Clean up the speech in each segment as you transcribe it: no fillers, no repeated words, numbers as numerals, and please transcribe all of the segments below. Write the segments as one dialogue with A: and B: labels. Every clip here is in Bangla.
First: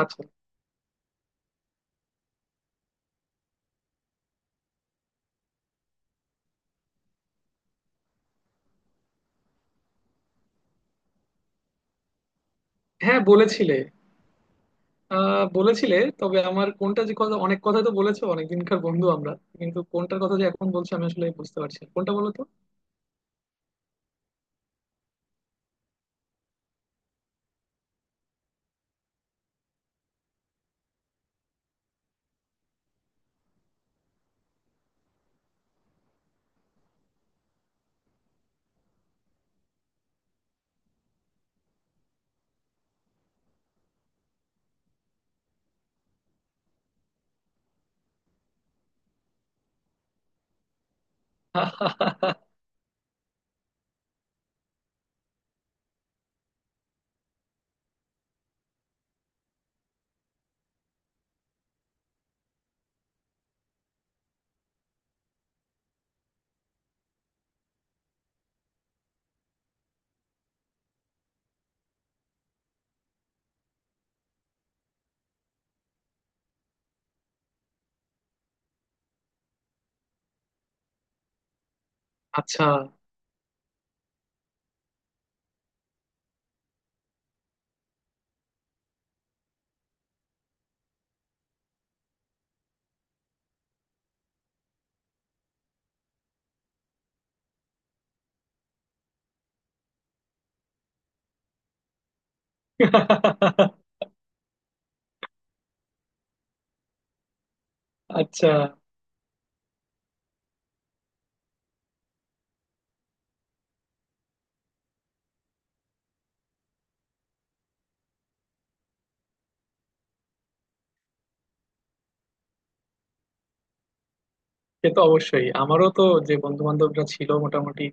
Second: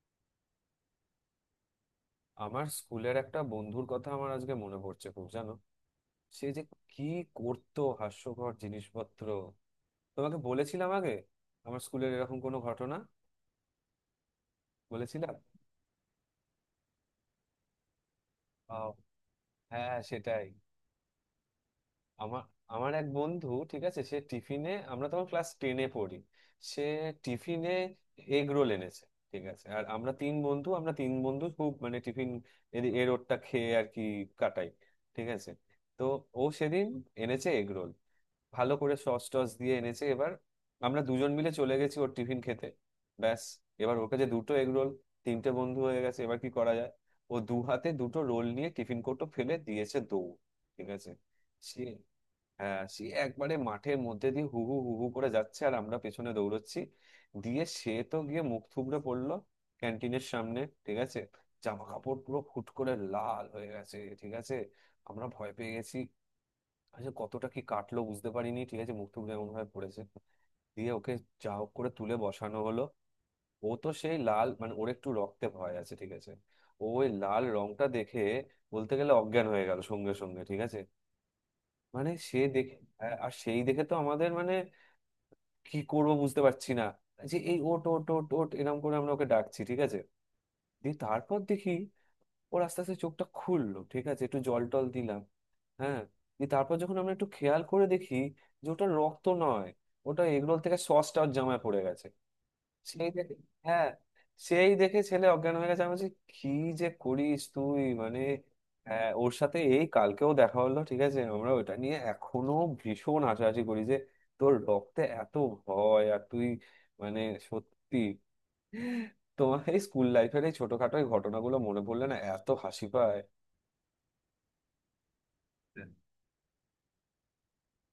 A: আচ্ছা।
B: আমার স্কুলের একটা বন্ধুর কথা আমার আজকে মনে পড়ছে খুব, জানো। সে যে কি করতো হাস্যকর জিনিসপত্র! তোমাকে বলেছিলাম আগে আমার স্কুলের এরকম কোনো ঘটনা।
A: হ্যাঁ বলেছিলে।
B: বলেছিলাম।
A: আহ বলেছিলে, তবে আমার কোনটা যে কথা, অনেক কথা তো বলেছো, অনেকদিনকার
B: আহ,
A: বন্ধু আমরা। কিন্তু
B: হ্যাঁ হ্যাঁ,
A: কোনটার কথা যে
B: সেটাই।
A: এখন বলছি আমি আসলে বুঝতে পারছি না। কোনটা বলো
B: আমার
A: তো।
B: আমার এক বন্ধু, ঠিক আছে, সে টিফিনে, আমরা তখন ক্লাস টেনে পড়ি, সে টিফিনে এগ রোল এনেছে, ঠিক আছে। আর আমরা তিন বন্ধু, আমরা তিন বন্ধু খুব মানে টিফিন এর রোলটা খেয়ে আর কি কাটাই, ঠিক আছে। তো ও সেদিন এনেছে এগ রোল, ভালো করে সস টস দিয়ে এনেছে। এবার আমরা দুজন মিলে চলে গেছি ওর টিফিন খেতে। ব্যাস, এবার ওর কাছে দুটো এগ রোল, তিনটে বন্ধু হয়ে গেছে, এবার কি করা যায়। ও দু হাতে দুটো রোল নিয়ে টিফিন কোটো ফেলে দিয়েছে দৌড়, ঠিক আছে। সে, হ্যাঁ, সে একবারে মাঠের মধ্যে দিয়ে হু হু হু হু করে যাচ্ছে, আর আমরা পেছনে দৌড়চ্ছি। দিয়ে সে তো গিয়ে মুখ থুবড়ে পড়লো ক্যান্টিনের সামনে, ঠিক আছে। জামা কাপড় পুরো ফুট করে লাল হয়ে গেছে, ঠিক আছে। আমরা ভয় পেয়ে গেছি। আচ্ছা, কতটা কি কাটলো বুঝতে পারিনি, ঠিক আছে, মুখ টুক এমন ভাবে পড়েছে। দিয়ে ওকে যা হোক করে তুলে বসানো হলো। ও তো সেই লাল, মানে ওর একটু রক্তে ভয় আছে, ঠিক আছে। ও ওই লাল রংটা দেখে বলতে গেলে অজ্ঞান হয়ে গেল সঙ্গে সঙ্গে, ঠিক আছে। মানে সে
A: আচ্ছা
B: দেখে, আর সেই দেখে তো আমাদের মানে কি করব বুঝতে পারছি না। যে এই ওট ওট ওট ওট এরকম করে আমরা ওকে ডাকছি, ঠিক আছে। দিয়ে তারপর দেখি ওর আস্তে আস্তে চোখটা খুললো, ঠিক আছে, একটু জল টল দিলাম। হ্যাঁ। দিয়ে তারপর যখন আমরা একটু খেয়াল করে দেখি যে ওটা রক্ত নয়, ওটা এগরোল থেকে সসটা ওর জামায় পড়ে গেছে। সেই দেখে, হ্যাঁ, সেই দেখে ছেলে অজ্ঞান হয়ে গেছে। আমি বলছি কি যে করিস তুই মানে।
A: আচ্ছা।
B: হ্যাঁ, ওর সাথে এই কালকেও দেখা হলো, ঠিক আছে, আমরা ওটা নিয়ে এখনো ভীষণ হাসাহাসি করি যে তোর রক্তে এত ভয় আর তুই মানে সত্যি। তোমার এই স্কুল লাইফের এই ছোটখাটো এই ঘটনাগুলো মনে পড়লে না, এত হাসি পায়।
A: সে তো অবশ্যই, আমারও তো যে বন্ধু বান্ধবরা ছিল মোটামুটি,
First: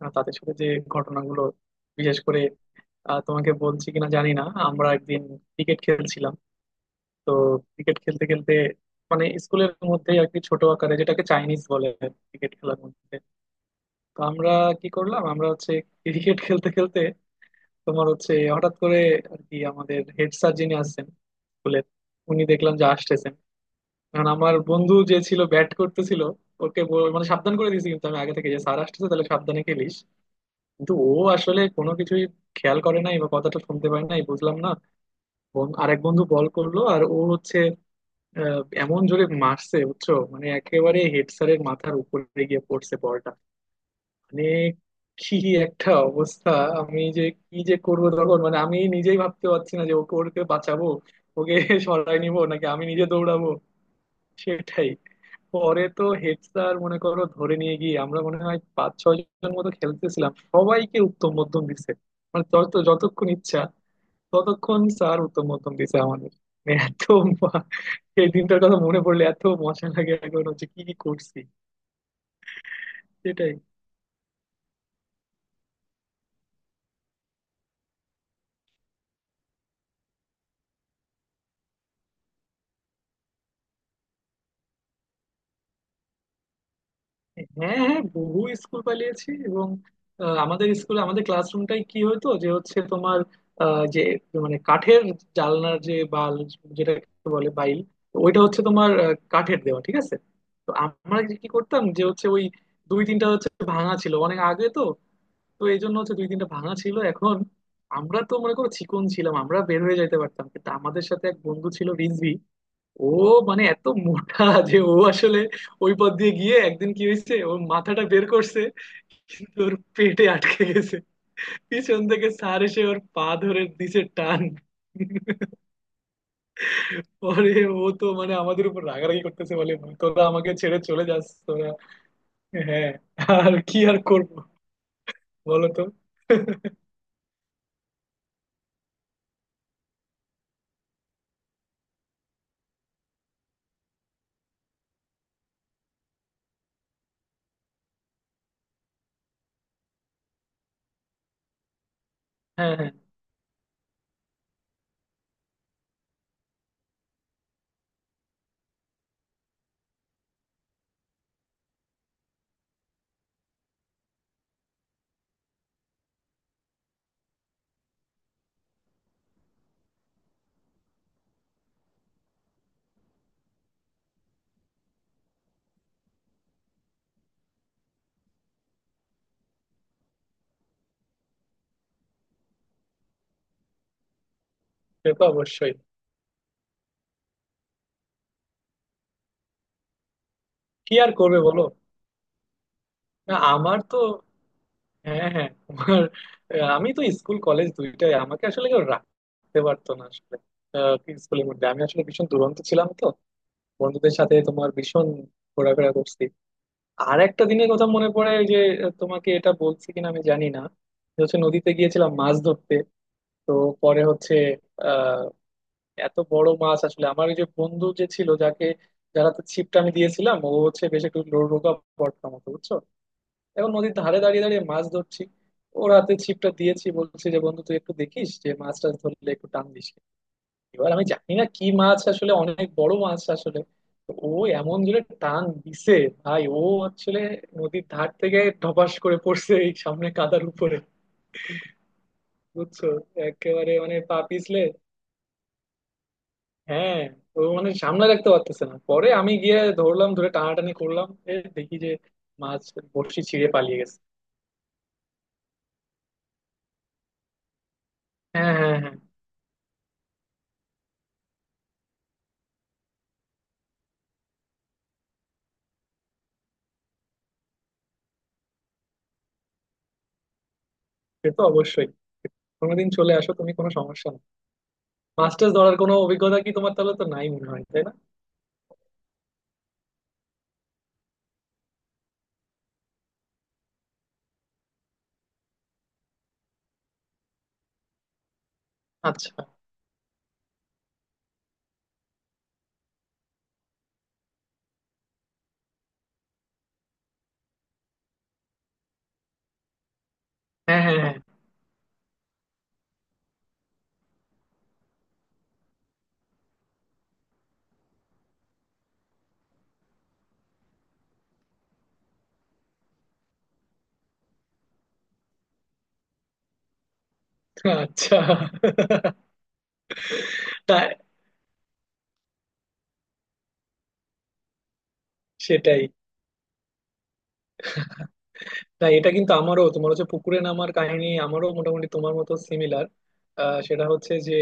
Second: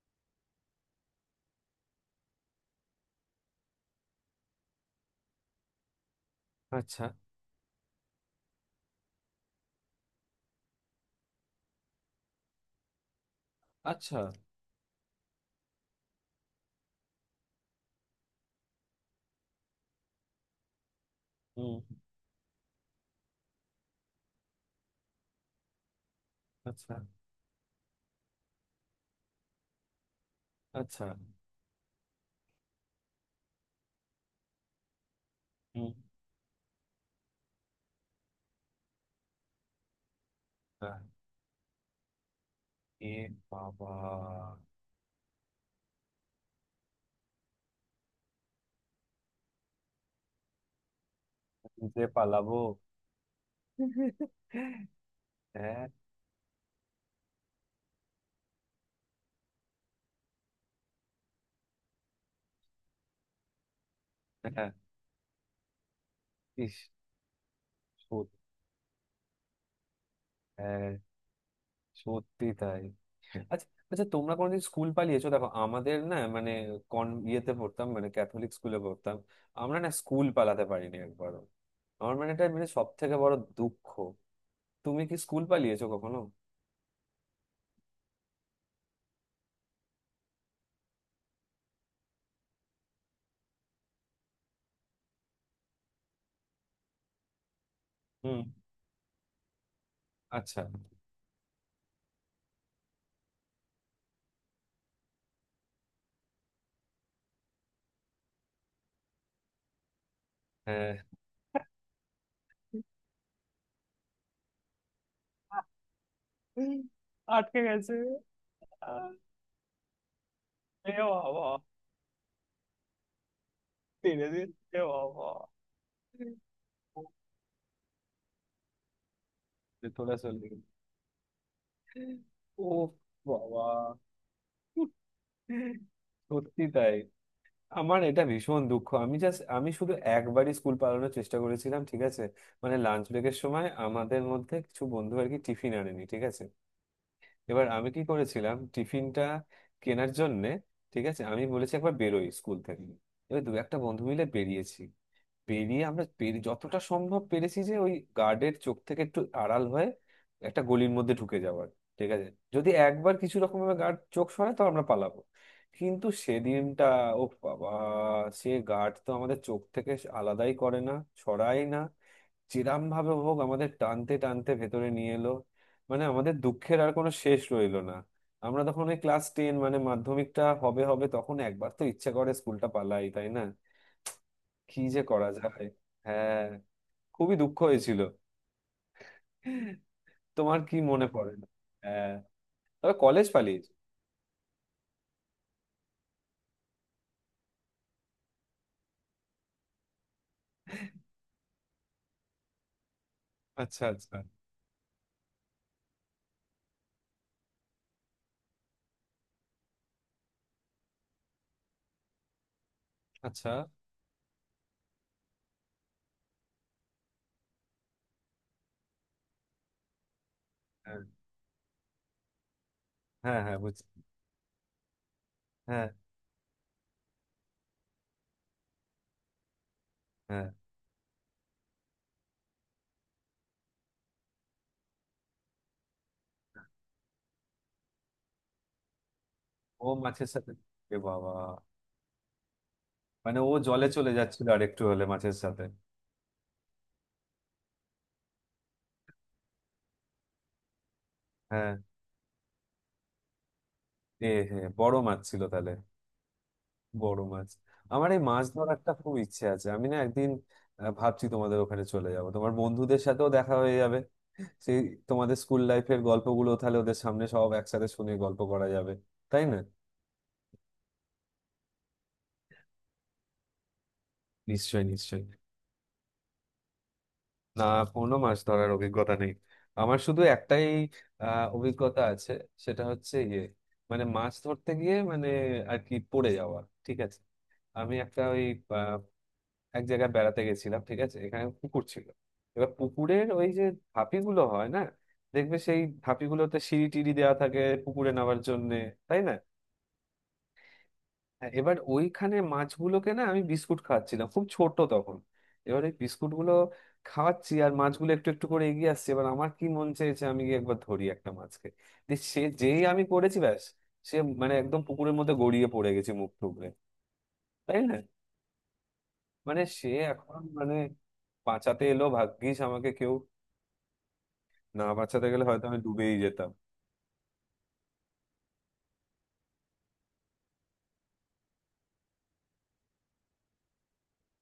A: তাদের সাথে যে ঘটনাগুলো, বিশেষ করে, তোমাকে বলছি কিনা জানি না। আমরা একদিন ক্রিকেট খেলছিলাম।
B: আচ্ছা
A: তো ক্রিকেট খেলতে খেলতে মানে স্কুলের মধ্যে আর কি, ছোট আকারে, যেটাকে চাইনিজ বলে ক্রিকেট খেলার মধ্যে।
B: আচ্ছা।
A: তো আমরা কি করলাম, আমরা হচ্ছে ক্রিকেট খেলতে খেলতে তোমার হচ্ছে হঠাৎ করে আর কি, আমাদের হেড স্যার যিনি আসছেন
B: হুম।
A: স্কুলের, উনি দেখলাম যে আসতেছেন। কারণ আমার বন্ধু যে ছিল ব্যাট করতেছিল, ওকে
B: আচ্ছা
A: মানে সাবধান করে দিয়েছি কিন্তু আমি আগে থেকে, যে স্যার আসতেছে, তাহলে সাবধানে খেলিস। কিন্তু
B: আচ্ছা।
A: ও আসলে কোনো কিছুই খেয়াল করে নাই, বা কথাটা শুনতে পারে নাই বুঝলাম না।
B: হুম।
A: আরেক বন্ধু বল করলো আর ও হচ্ছে এমন জোরে মারছে, বুঝছো, মানে
B: আহ,
A: একেবারে হেড স্যারের মাথার উপরে গিয়ে পড়ছে
B: এ
A: বলটা।
B: বাবা!
A: মানে কি একটা অবস্থা! আমি যে কি যে করব তখন, মানে আমি নিজেই ভাবতে পারছি না যে ওকে ওকে বাঁচাবো, ওকে
B: যে
A: সরায় নিব
B: পালাবো।
A: নাকি আমি নিজে দৌড়াবো। সেটাই। পরে
B: হ্যাঁ
A: তো হেড স্যার মনে করো ধরে নিয়ে গিয়ে, আমরা মনে হয় পাঁচ ছয় জন মতো খেলতেছিলাম, সবাইকে উত্তম মধ্যম দিছে। মানে যত যতক্ষণ ইচ্ছা
B: হ্যাঁ।
A: ততক্ষণ স্যার উত্তম মধ্যম দিছে আমাদের। মানে
B: ইস।
A: এত মা- এই
B: সত-
A: দিনটার কথা মনে পড়লে এত মজা লাগে এখন, হচ্ছে কি
B: হ্যাঁ,
A: কি করছি।
B: সত্যি তাই।
A: সেটাই।
B: আচ্ছা আচ্ছা, তোমরা কোনোদিন স্কুল পালিয়েছো? দেখো, আমাদের না, মানে কন ইয়েতে পড়তাম, মানে ক্যাথলিক স্কুলে পড়তাম, আমরা না স্কুল পালাতে পারিনি একবারও। আমার মানে এটা মানে সব থেকে বড় দুঃখ। তুমি কি স্কুল পালিয়েছো কখনো?
A: হ্যাঁ হ্যাঁ বহু স্কুল পালিয়েছি। এবং আমাদের স্কুলে আমাদের ক্লাসরুমটাই কি হতো যে হচ্ছে তোমার যে মানে কাঠের জানলার যে বাল, যেটাকে বলে বাইল, তো
B: হুম।
A: ওইটা হচ্ছে তোমার কাঠের দেওয়া, ঠিক আছে।
B: আচ্ছা।
A: তো আমরা যে কি করতাম যে হচ্ছে ওই দুই তিনটা হচ্ছে ভাঙা ছিল অনেক আগে তো, তো এই জন্য হচ্ছে দুই তিনটা ভাঙা ছিল এখন। আমরা তো মনে করো চিকন ছিলাম, আমরা বের হয়ে যাইতে পারতাম, কিন্তু
B: হ্যাঁ,
A: আমাদের সাথে এক বন্ধু ছিল রিজভি। ও মানে এত মোটা যে ও আসলে ওই পথ দিয়ে গিয়ে একদিন কি হয়েছে, ওর
B: আটকে গেছে।
A: মাথাটা বের করছে
B: আহ,
A: কিন্তু ওর পেটে আটকে
B: এ
A: গেছে।
B: বাবা!
A: পিছন থেকে স্যার এসে ওর পা ধরে দিছে
B: টেনে
A: টান।
B: দিন। এ বাবা!
A: পরে ও তো মানে আমাদের উপর রাগারাগি করতেছে বলে,
B: যে তোরা
A: তোরা
B: চলে
A: আমাকে
B: গেলি।
A: ছেড়ে চলে যাস তোরা।
B: ও
A: হ্যাঁ। আর
B: বাবা!
A: কি আর করবো বলো তো।
B: সত্যি তাই। আমার এটা ভীষণ দুঃখ, আমি জাস্ট, আমি শুধু একবারই স্কুল পালানোর চেষ্টা করেছিলাম, ঠিক আছে। মানে লাঞ্চ ব্রেকের সময় আমাদের মধ্যে কিছু বন্ধু আর কি টিফিন আনেনি, ঠিক আছে। এবার আমি কি করেছিলাম, টিফিনটা কেনার জন্যে, ঠিক আছে, আমি বলেছি একবার বেরোই স্কুল
A: হ্যাঁ
B: থেকে।
A: হ্যাঁ।
B: এবার দু একটা বন্ধু মিলে বেরিয়েছি, বেরিয়ে আমরা পেরে যতটা সম্ভব পেরেছি যে ওই গার্ডের চোখ থেকে একটু আড়াল হয়ে একটা গলির মধ্যে ঢুকে যাওয়ার, ঠিক আছে। যদি একবার কিছু রকম ভাবে গার্ড চোখ সরায় তো আমরা পালাবো। কিন্তু সেদিনটা, ও বাবা, সে গার্ড তো আমাদের চোখ থেকে আলাদাই করে না, সরায় না। চিরাম ভাবে হোক আমাদের টানতে টানতে ভেতরে নিয়ে এলো। মানে আমাদের দুঃখের আর কোনো শেষ রইলো না। আমরা তখন ওই ক্লাস টেন, মানে মাধ্যমিকটা হবে হবে, তখন একবার তো ইচ্ছে করে স্কুলটা পালাই, তাই না। কি যে
A: সে তো
B: করা যায়।
A: অবশ্যই।
B: হ্যাঁ, খুবই দুঃখ হয়েছিল। তোমার কি
A: কি
B: মনে
A: আর
B: পড়ে
A: করবে
B: না?
A: বলো।
B: হ্যাঁ, তবে কলেজ
A: না
B: পালিয়েছি।
A: আমার তো, হ্যাঁ হ্যাঁ তোমার, আমি তো স্কুল কলেজ দুইটাই আমাকে আসলে কেউ রাখতে পারতো না আসলে। কি স্কুলের মধ্যে আমি আসলে ভীষণ দুরন্ত ছিলাম তো,
B: আচ্ছা
A: বন্ধুদের
B: আচ্ছা।
A: সাথে তোমার ভীষণ ঘোরাফেরা করছি। আর একটা দিনের কথা মনে পড়ে ওই যে, তোমাকে এটা বলছি কিনা আমি জানি না, যে হচ্ছে নদীতে গিয়েছিলাম মাছ ধরতে।
B: আচ্ছা।
A: তো পরে হচ্ছে আহ এত বড় মাছ আসলে, আমার ওই যে বন্ধু যে ছিল যাকে যারা তো ছিপটা আমি দিয়েছিলাম, ও হচ্ছে
B: হ্যাঁ
A: বেশ একটু রোগা পড়তাম মতো, বুঝছো।
B: হ্যাঁ হ্যাঁ,
A: এখন
B: বুঝছি।
A: নদীর ধারে দাঁড়িয়ে দাঁড়িয়ে মাছ ধরছি,
B: হ্যাঁ।
A: ওর হাতে ছিপটা দিয়েছি, বলছে যে বন্ধু তুই একটু দেখিস, যে মাছ টাছ ধরলে একটু টান দিস।
B: হ্যাঁ।
A: এবার আমি জানি না কি মাছ আসলে, অনেক বড় মাছ আসলে। তো ও এমন জোরে টান দিছে ভাই, ও আসলে নদীর ধার থেকে ধপাস করে পড়ছে এই
B: ও
A: সামনে
B: মাছের
A: কাদার
B: সাথে,
A: উপরে,
B: এ বাবা!
A: বুঝছো,
B: মানে ও
A: একেবারে
B: জলে
A: মানে
B: চলে
A: পা
B: যাচ্ছিল,
A: পিছলে।
B: আর একটু হলে মাছের সাথে।
A: হ্যাঁ। ও মানে সামনে রাখতে পারতেছে না, পরে আমি গিয়ে ধরলাম, ধরে টানাটানি করলাম, এ
B: হ্যাঁ।
A: দেখি যে মাছ বড়শি ছিঁড়ে পালিয়ে গেছে।
B: এ হে, বড় মাছ ছিল তাহলে, বড় মাছ। আমার এই মাছ
A: হ্যাঁ
B: ধরার
A: হ্যাঁ
B: একটা
A: হ্যাঁ।
B: খুব ইচ্ছে আছে, আমি না একদিন, ভাবছি তোমাদের ওখানে চলে যাব, তোমার বন্ধুদের সাথেও দেখা হয়ে যাবে, সেই তোমাদের স্কুল লাইফের গল্পগুলো তাহলে ওদের সামনে সব একসাথে শুনে গল্প করা যাবে, তাই না।
A: সে তো অবশ্যই, কোনোদিন চলে আসো তুমি, কোনো সমস্যা না।
B: নিশ্চয়ই নিশ্চয়ই।
A: মাস্টার্স ধরার কোনো অভিজ্ঞতা কি তোমার, তাহলে তো নাই মনে হয়
B: না,
A: তাই না?
B: কোনো মাছ ধরার অভিজ্ঞতা নেই। আমার শুধু একটাই অভিজ্ঞতা আছে, সেটা হচ্ছে ইয়ে, মানে মাছ ধরতে গিয়ে মানে আর কি পড়ে যাওয়া, ঠিক আছে। আমি একটা ওই
A: আচ্ছা।
B: এক জায়গায় বেড়াতে গেছিলাম, ঠিক আছে, এখানে পুকুর ছিল। এবার পুকুরের ওই যে ধাপিগুলো হয় না, দেখবে সেই ধাপিগুলোতে সিঁড়ি টিড়ি দেওয়া থাকে পুকুরে নামার জন্য, তাই না।
A: হ্যাঁ হ্যাঁ হ্যাঁ।
B: হ্যাঁ, এবার ওইখানে মাছগুলোকে না আমি বিস্কুট খাওয়াচ্ছিলাম, খুব ছোট তখন। এবার ওই বিস্কুটগুলো খাওয়াচ্ছি আর মাছগুলো একটু একটু করে এগিয়ে আসছে, এবার আমার কি মন চেয়েছে আমি গিয়ে একবার ধরি একটা মাছকে। দিয়ে সে যেই আমি করেছি, ব্যাস, সে মানে একদম পুকুরের মধ্যে গড়িয়ে পড়ে গেছে মুখ টুকরে, তাই না।
A: আচ্ছা।
B: মানে সে এখন মানে
A: তাই।
B: বাঁচাতে এলো ভাগ্যিস আমাকে কেউ, না বাঁচাতে গেলে হয়তো আমি
A: সেটাই।
B: ডুবেই যেতাম।
A: না এটা কিন্তু আমারও, তোমার হচ্ছে পুকুরে নামার কাহিনী আমারও মোটামুটি তোমার মতো সিমিলার। সেটা হচ্ছে যে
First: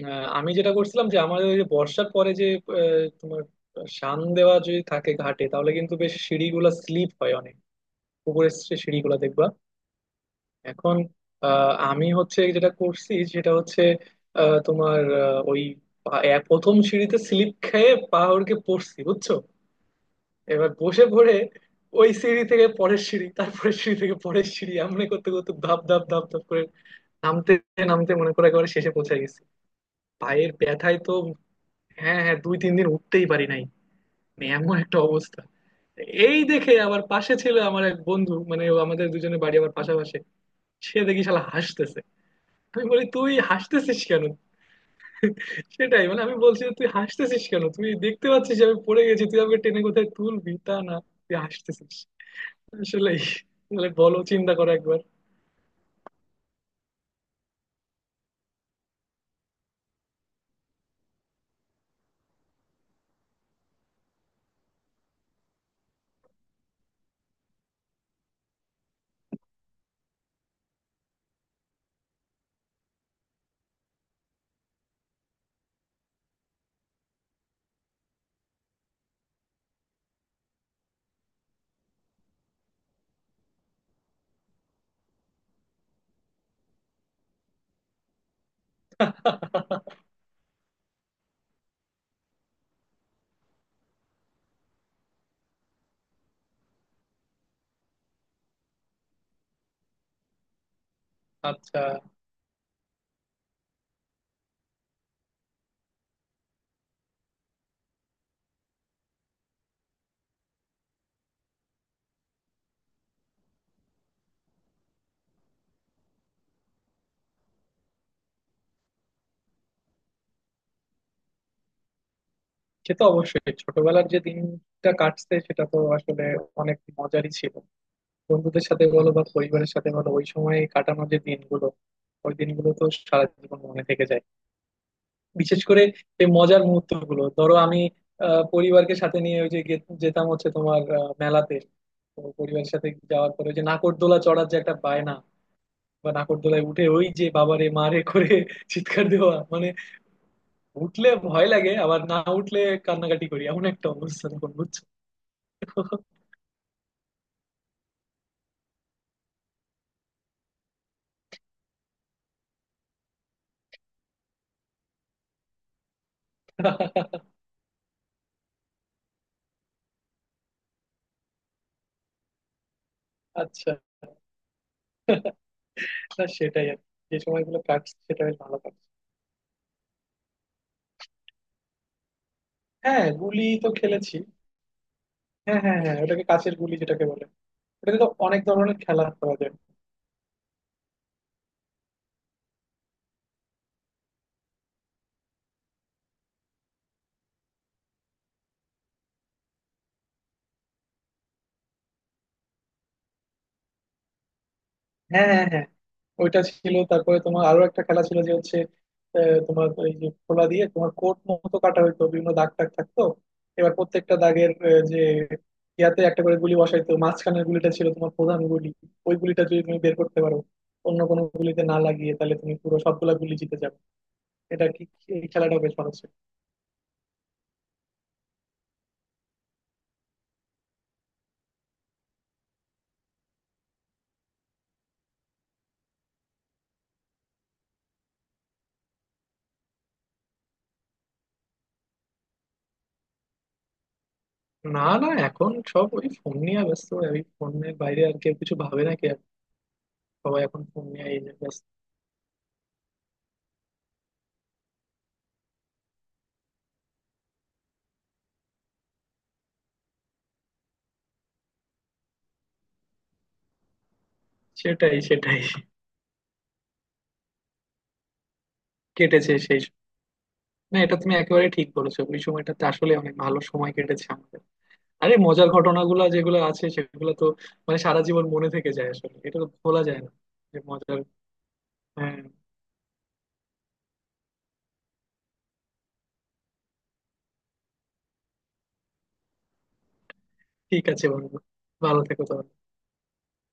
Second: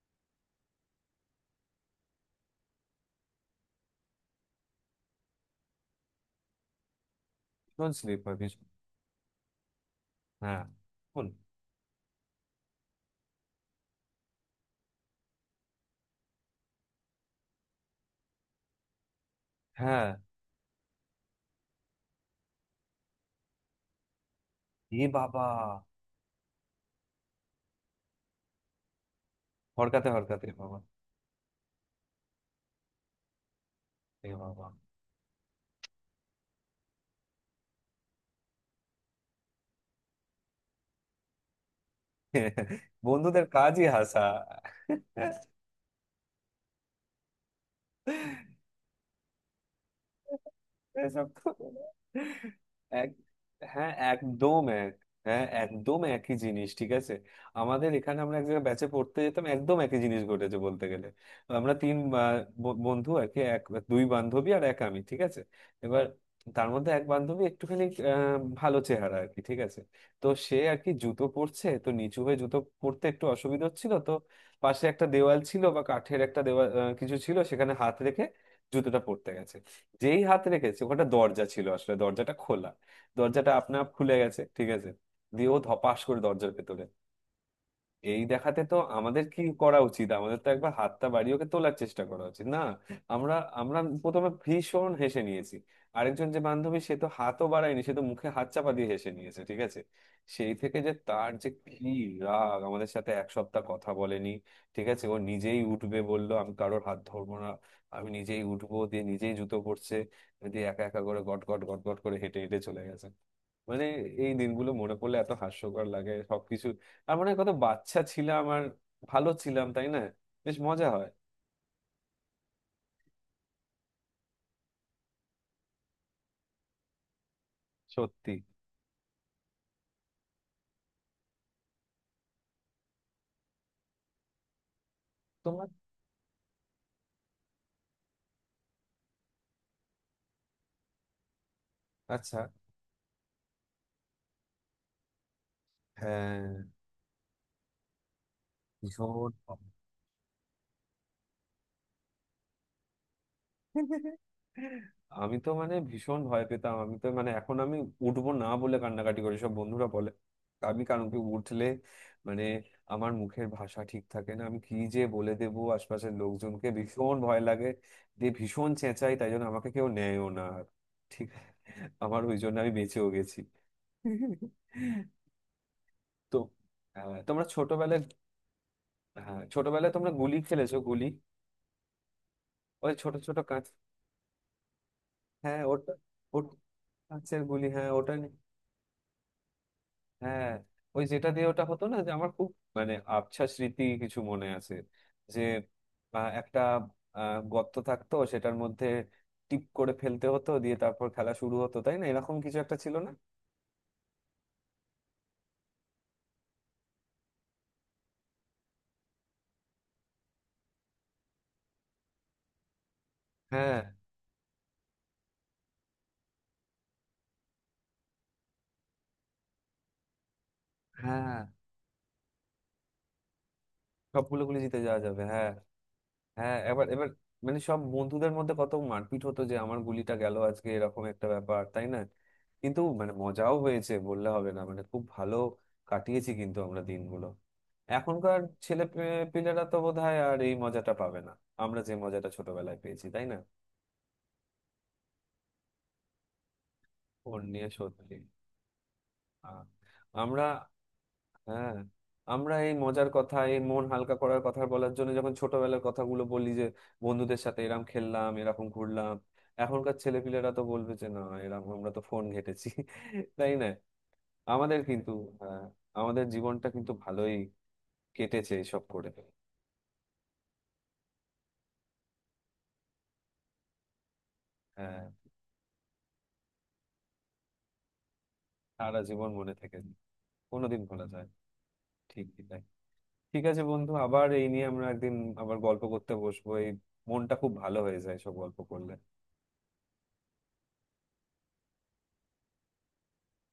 A: আমি যেটা করছিলাম, যে আমাদের ওই যে বর্ষার পরে যে তোমার শান দেওয়া যদি থাকে ঘাটে, তাহলে কিন্তু বেশ সিঁড়িগুলা স্লিপ হয় অনেক,
B: ভীষণ স্লিপ, ভাগ্যিস।
A: পুকুরের সে সিঁড়িগুলা দেখবা।
B: হ্যাঁ।
A: এখন
B: শোন,
A: আমি হচ্ছে যেটা করছি সেটা হচ্ছে তোমার ওই প্রথম সিঁড়িতে স্লিপ খেয়ে পা হড়কে পড়ছি, বুঝছো।
B: হ্যাঁ।
A: এবার বসে পড়ে ওই সিঁড়ি থেকে পরের সিঁড়ি, তারপরে সিঁড়ি থেকে পরের সিঁড়ি,
B: এ
A: এমনি করতে
B: বাবা!
A: করতে ধাপ ধাপ ধাপ ধাপ করে নামতে নামতে মনে করে একেবারে শেষে পৌঁছে গেছি।
B: হরকাতে হরকাতে,
A: পায়ের
B: এ বাবা!
A: ব্যথায় তো হ্যাঁ হ্যাঁ দুই তিন দিন উঠতেই পারি নাই।
B: এ
A: মানে
B: বাবা!
A: এমন একটা অবস্থা! এই দেখে আবার পাশে ছিল আমার এক বন্ধু, মানে ও আমাদের দুজনের বাড়ি আবার পাশাপাশি, সে দেখি শালা হাসতেছে। আমি বলি তুই
B: বন্ধুদের কাজই
A: হাসতেছিস
B: হাসা।
A: কেন? সেটাই মানে আমি বলছি যে, তুই হাসতেছিস কেন, তুই দেখতে পাচ্ছিস যে আমি পড়ে গেছি, তুই আমাকে টেনে কোথায় তুলবি তা না,
B: এসব
A: তুই
B: তো
A: হাসতেছিস!
B: এক,
A: আসলেই তাহলে
B: হ্যাঁ,
A: বলো, চিন্তা
B: একদম
A: করো
B: এক,
A: একবার।
B: হ্যাঁ একদম একই জিনিস, ঠিক আছে। আমাদের এখানে আমরা এক জায়গায় ব্যাচে পড়তে যেতাম, একদম একই জিনিস ঘটেছে বলতে গেলে। আমরা তিন, আহ, বন্ধু আর কি, এক দুই বান্ধবী আর এক আমি, ঠিক আছে। এবার তার মধ্যে এক বান্ধবী একটুখানি ভালো চেহারা আর কি, ঠিক আছে। তো সে আর কি জুতো পরছে, তো নিচু হয়ে জুতো পরতে একটু অসুবিধা হচ্ছিল, তো পাশে একটা দেওয়াল ছিল বা কাঠের একটা দেওয়াল কিছু ছিল, সেখানে হাত রেখে জুতোটা পরতে গেছে। যেই হাত রেখেছে, ওখানে দরজা ছিল আসলে, দরজাটা খোলা, দরজাটা আপনা আপ খুলে গেছে, ঠিক আছে। দিয়ে ও ধপাস করে দরজার ভেতরে। এই দেখাতে তো আমাদের কি করা উচিত, আমাদের তো একবার হাতটা বাড়িয়ে ওকে তোলার চেষ্টা করা উচিত না? আমরা আমরা প্রথমে ভীষণ হেসে নিয়েছি। আরেকজন যে বান্ধবী সে তো হাতও বাড়ায়নি, সে তো মুখে হাত চাপা দিয়ে হেসে নিয়েছে, ঠিক আছে। সেই থেকে যে তার যে
A: আচ্ছা।
B: কি রাগ, আমাদের সাথে এক সপ্তাহ কথা বলেনি, ঠিক আছে। ও নিজেই উঠবে বললো, আমি কারোর হাত ধরবো না, আমি নিজেই উঠবো, দিয়ে নিজেই জুতো পরছে, দিয়ে একা একা করে গট গট গট গট করে হেঁটে হেঁটে চলে গেছে। মানে এই দিনগুলো মনে পড়লে এত হাস্যকর লাগে সবকিছু, আর মনে হয় কত বাচ্চা ছিলাম আর ভালো ছিলাম, তাই না, বেশ মজা হয়।
A: সে তো অবশ্যই, ছোটবেলার যে দিনটা কাটছে সেটা তো আসলে অনেক মজারই ছিল।
B: সত্যি।
A: বন্ধুদের সাথে বলো বা পরিবারের সাথে বলো, ওই সময় কাটানো যে দিনগুলো, ওই দিনগুলো তো সারা জীবন মনে থেকে যায়। বিশেষ
B: তোমার।
A: করে এই মজার মুহূর্ত গুলো, ধরো আমি পরিবারকে সাথে নিয়ে ওই যে যেতাম হচ্ছে তোমার মেলাতে। তো
B: আচ্ছা।
A: পরিবারের সাথে যাওয়ার পরে ওই যে নাকরদোলা চড়ার যে একটা বায়না, বা
B: হ্যাঁ।
A: নাকরদোলায় উঠে ওই যে বাবারে মারে করে চিৎকার
B: ভীষণ।
A: দেওয়া, মানে উঠলে ভয় লাগে আবার না উঠলে কান্নাকাটি করি, এমন একটা অবস্থা তখন, বুঝছো।
B: আমি তো মানে ভীষণ ভয় পেতাম, আমি তো মানে এখন আমি উঠবো না বলে কান্নাকাটি করি, সব বন্ধুরা বলে আমি, কারণ কি, উঠলে মানে আমার মুখের ভাষা ঠিক থাকে না, আমি কি যে বলে দেবো আশপাশের লোকজনকে, ভীষণ ভয় লাগে, দিয়ে ভীষণ চেঁচাই, তাই জন্য আমাকে কেউ নেয়ও না আর। ঠিক আছে, আমার ওই জন্য আমি বেঁচেও গেছি।
A: আচ্ছা। না
B: তো
A: সেটাই আর কি। যে
B: তোমরা
A: সময়গুলো কাটছে
B: ছোটবেলায়,
A: সেটা বেশ ভালো কাটছে।
B: হ্যাঁ ছোটবেলায় তোমরা গুলি খেলেছো, গুলি, ওই
A: হ্যাঁ
B: ছোট ছোট
A: গুলি
B: কাঁচ।
A: তো খেলেছি। হ্যাঁ
B: হ্যাঁ
A: হ্যাঁ
B: ওটা,
A: হ্যাঁ ওটাকে কাঁচের
B: ওট-
A: গুলি যেটাকে বলে।
B: কাঁচের গুলি, হ্যাঁ
A: ওটাতে তো
B: ওটা।
A: অনেক ধরনের খেলা করা যায়।
B: হ্যাঁ ওই যেটা দিয়ে, ওটা হতো না যে, আমার খুব মানে আবছা স্মৃতি কিছু মনে আছে যে একটা গর্ত থাকতো, সেটার মধ্যে টিপ করে ফেলতে হতো, দিয়ে তারপর খেলা শুরু হতো, তাই না, এরকম কিছু একটা ছিল না।
A: হ্যাঁ হ্যাঁ হ্যাঁ ওইটা ছিল, তারপরে তোমার আরো একটা খেলা ছিল যে হচ্ছে তোমার এই যে খোলা দিয়ে তোমার কোট মতো কাটা হইতো, বিভিন্ন দাগ টাগ থাকতো। এবার
B: হ্যাঁ।
A: প্রত্যেকটা দাগের যে ইয়াতে একটা করে গুলি বসাইতো, মাঝখানের গুলিটা ছিল তোমার প্রধান গুলি। ওই গুলিটা যদি তুমি বের করতে পারো অন্য কোনো
B: হ্যাঁ,
A: গুলিতে না লাগিয়ে, তাহলে তুমি পুরো সবগুলা গুলি জিতে যাবে।
B: সবগুলো গুলি
A: এটা
B: জিতে
A: কি,
B: যাওয়া যাবে,
A: এই
B: হ্যাঁ।
A: খেলাটা বেশ ভালো ছিল।
B: হ্যাঁ, এবার এবার মানে সব বন্ধুদের মধ্যে কত মারপিট হতো যে আমার গুলিটা গেল আজকে এরকম একটা ব্যাপার, তাই না। কিন্তু মানে মজাও হয়েছে বললে হবে না, মানে খুব ভালো কাটিয়েছি কিন্তু আমরা দিনগুলো। এখনকার পিলেরা তো বোধহয় আর এই মজাটা পাবে না, আমরা যে মজাটা ছোটবেলায় পেয়েছি, তাই না।
A: না না, এখন সব ওই ফোন নিয়ে ব্যস্ত, ওই
B: ওর নিয়ে
A: ফোনের বাইরে
B: সত্যি।
A: আর কেউ কিছু ভাবে না কি।
B: আহ,
A: সবাই
B: আমরা,
A: এখন ফোন নিয়ে এই যে ব্যস্ত।
B: হ্যাঁ, আমরা এই মজার কথা এই মন হালকা করার কথা বলার জন্য যখন ছোটবেলার কথাগুলো বলি যে বন্ধুদের সাথে এরম খেললাম, এরকম ঘুরলাম, এখনকার ছেলেপিলেরা তো বলবে যে না, এরকম আমরা তো ফোন ঘেঁটেছি। তাই না। আমাদের
A: সেটাই
B: কিন্তু
A: সেটাই।
B: হ্যাঁ, আমাদের জীবনটা কিন্তু ভালোই কেটেছে এইসব করে।
A: কেটেছে সেই, না এটা তুমি একেবারে ঠিক বলেছো, ওই সময়টাতে আসলে অনেক ভালো সময় কেটেছে আমাদের।
B: হ্যাঁ,
A: আরে মজার ঘটনাগুলো যেগুলো আছে সেগুলো তো মানে সারা জীবন মনে থেকে যায়
B: সারা
A: আসলে,
B: জীবন
A: এটা তো
B: মনে থাকে,
A: ভোলা যায় না। যে
B: কোনোদিন
A: মজার,
B: ভোলা যায় না।
A: হ্যাঁ।
B: ঠিকই তাই। ঠিক আছে বন্ধু, আবার এই নিয়ে আমরা একদিন আবার গল্প করতে বসবো, এই মনটা খুব ভালো হয়ে যায় সব গল্প করলে।
A: ঠিক আছে বন্ধু, ভালো থেকো তাহলে।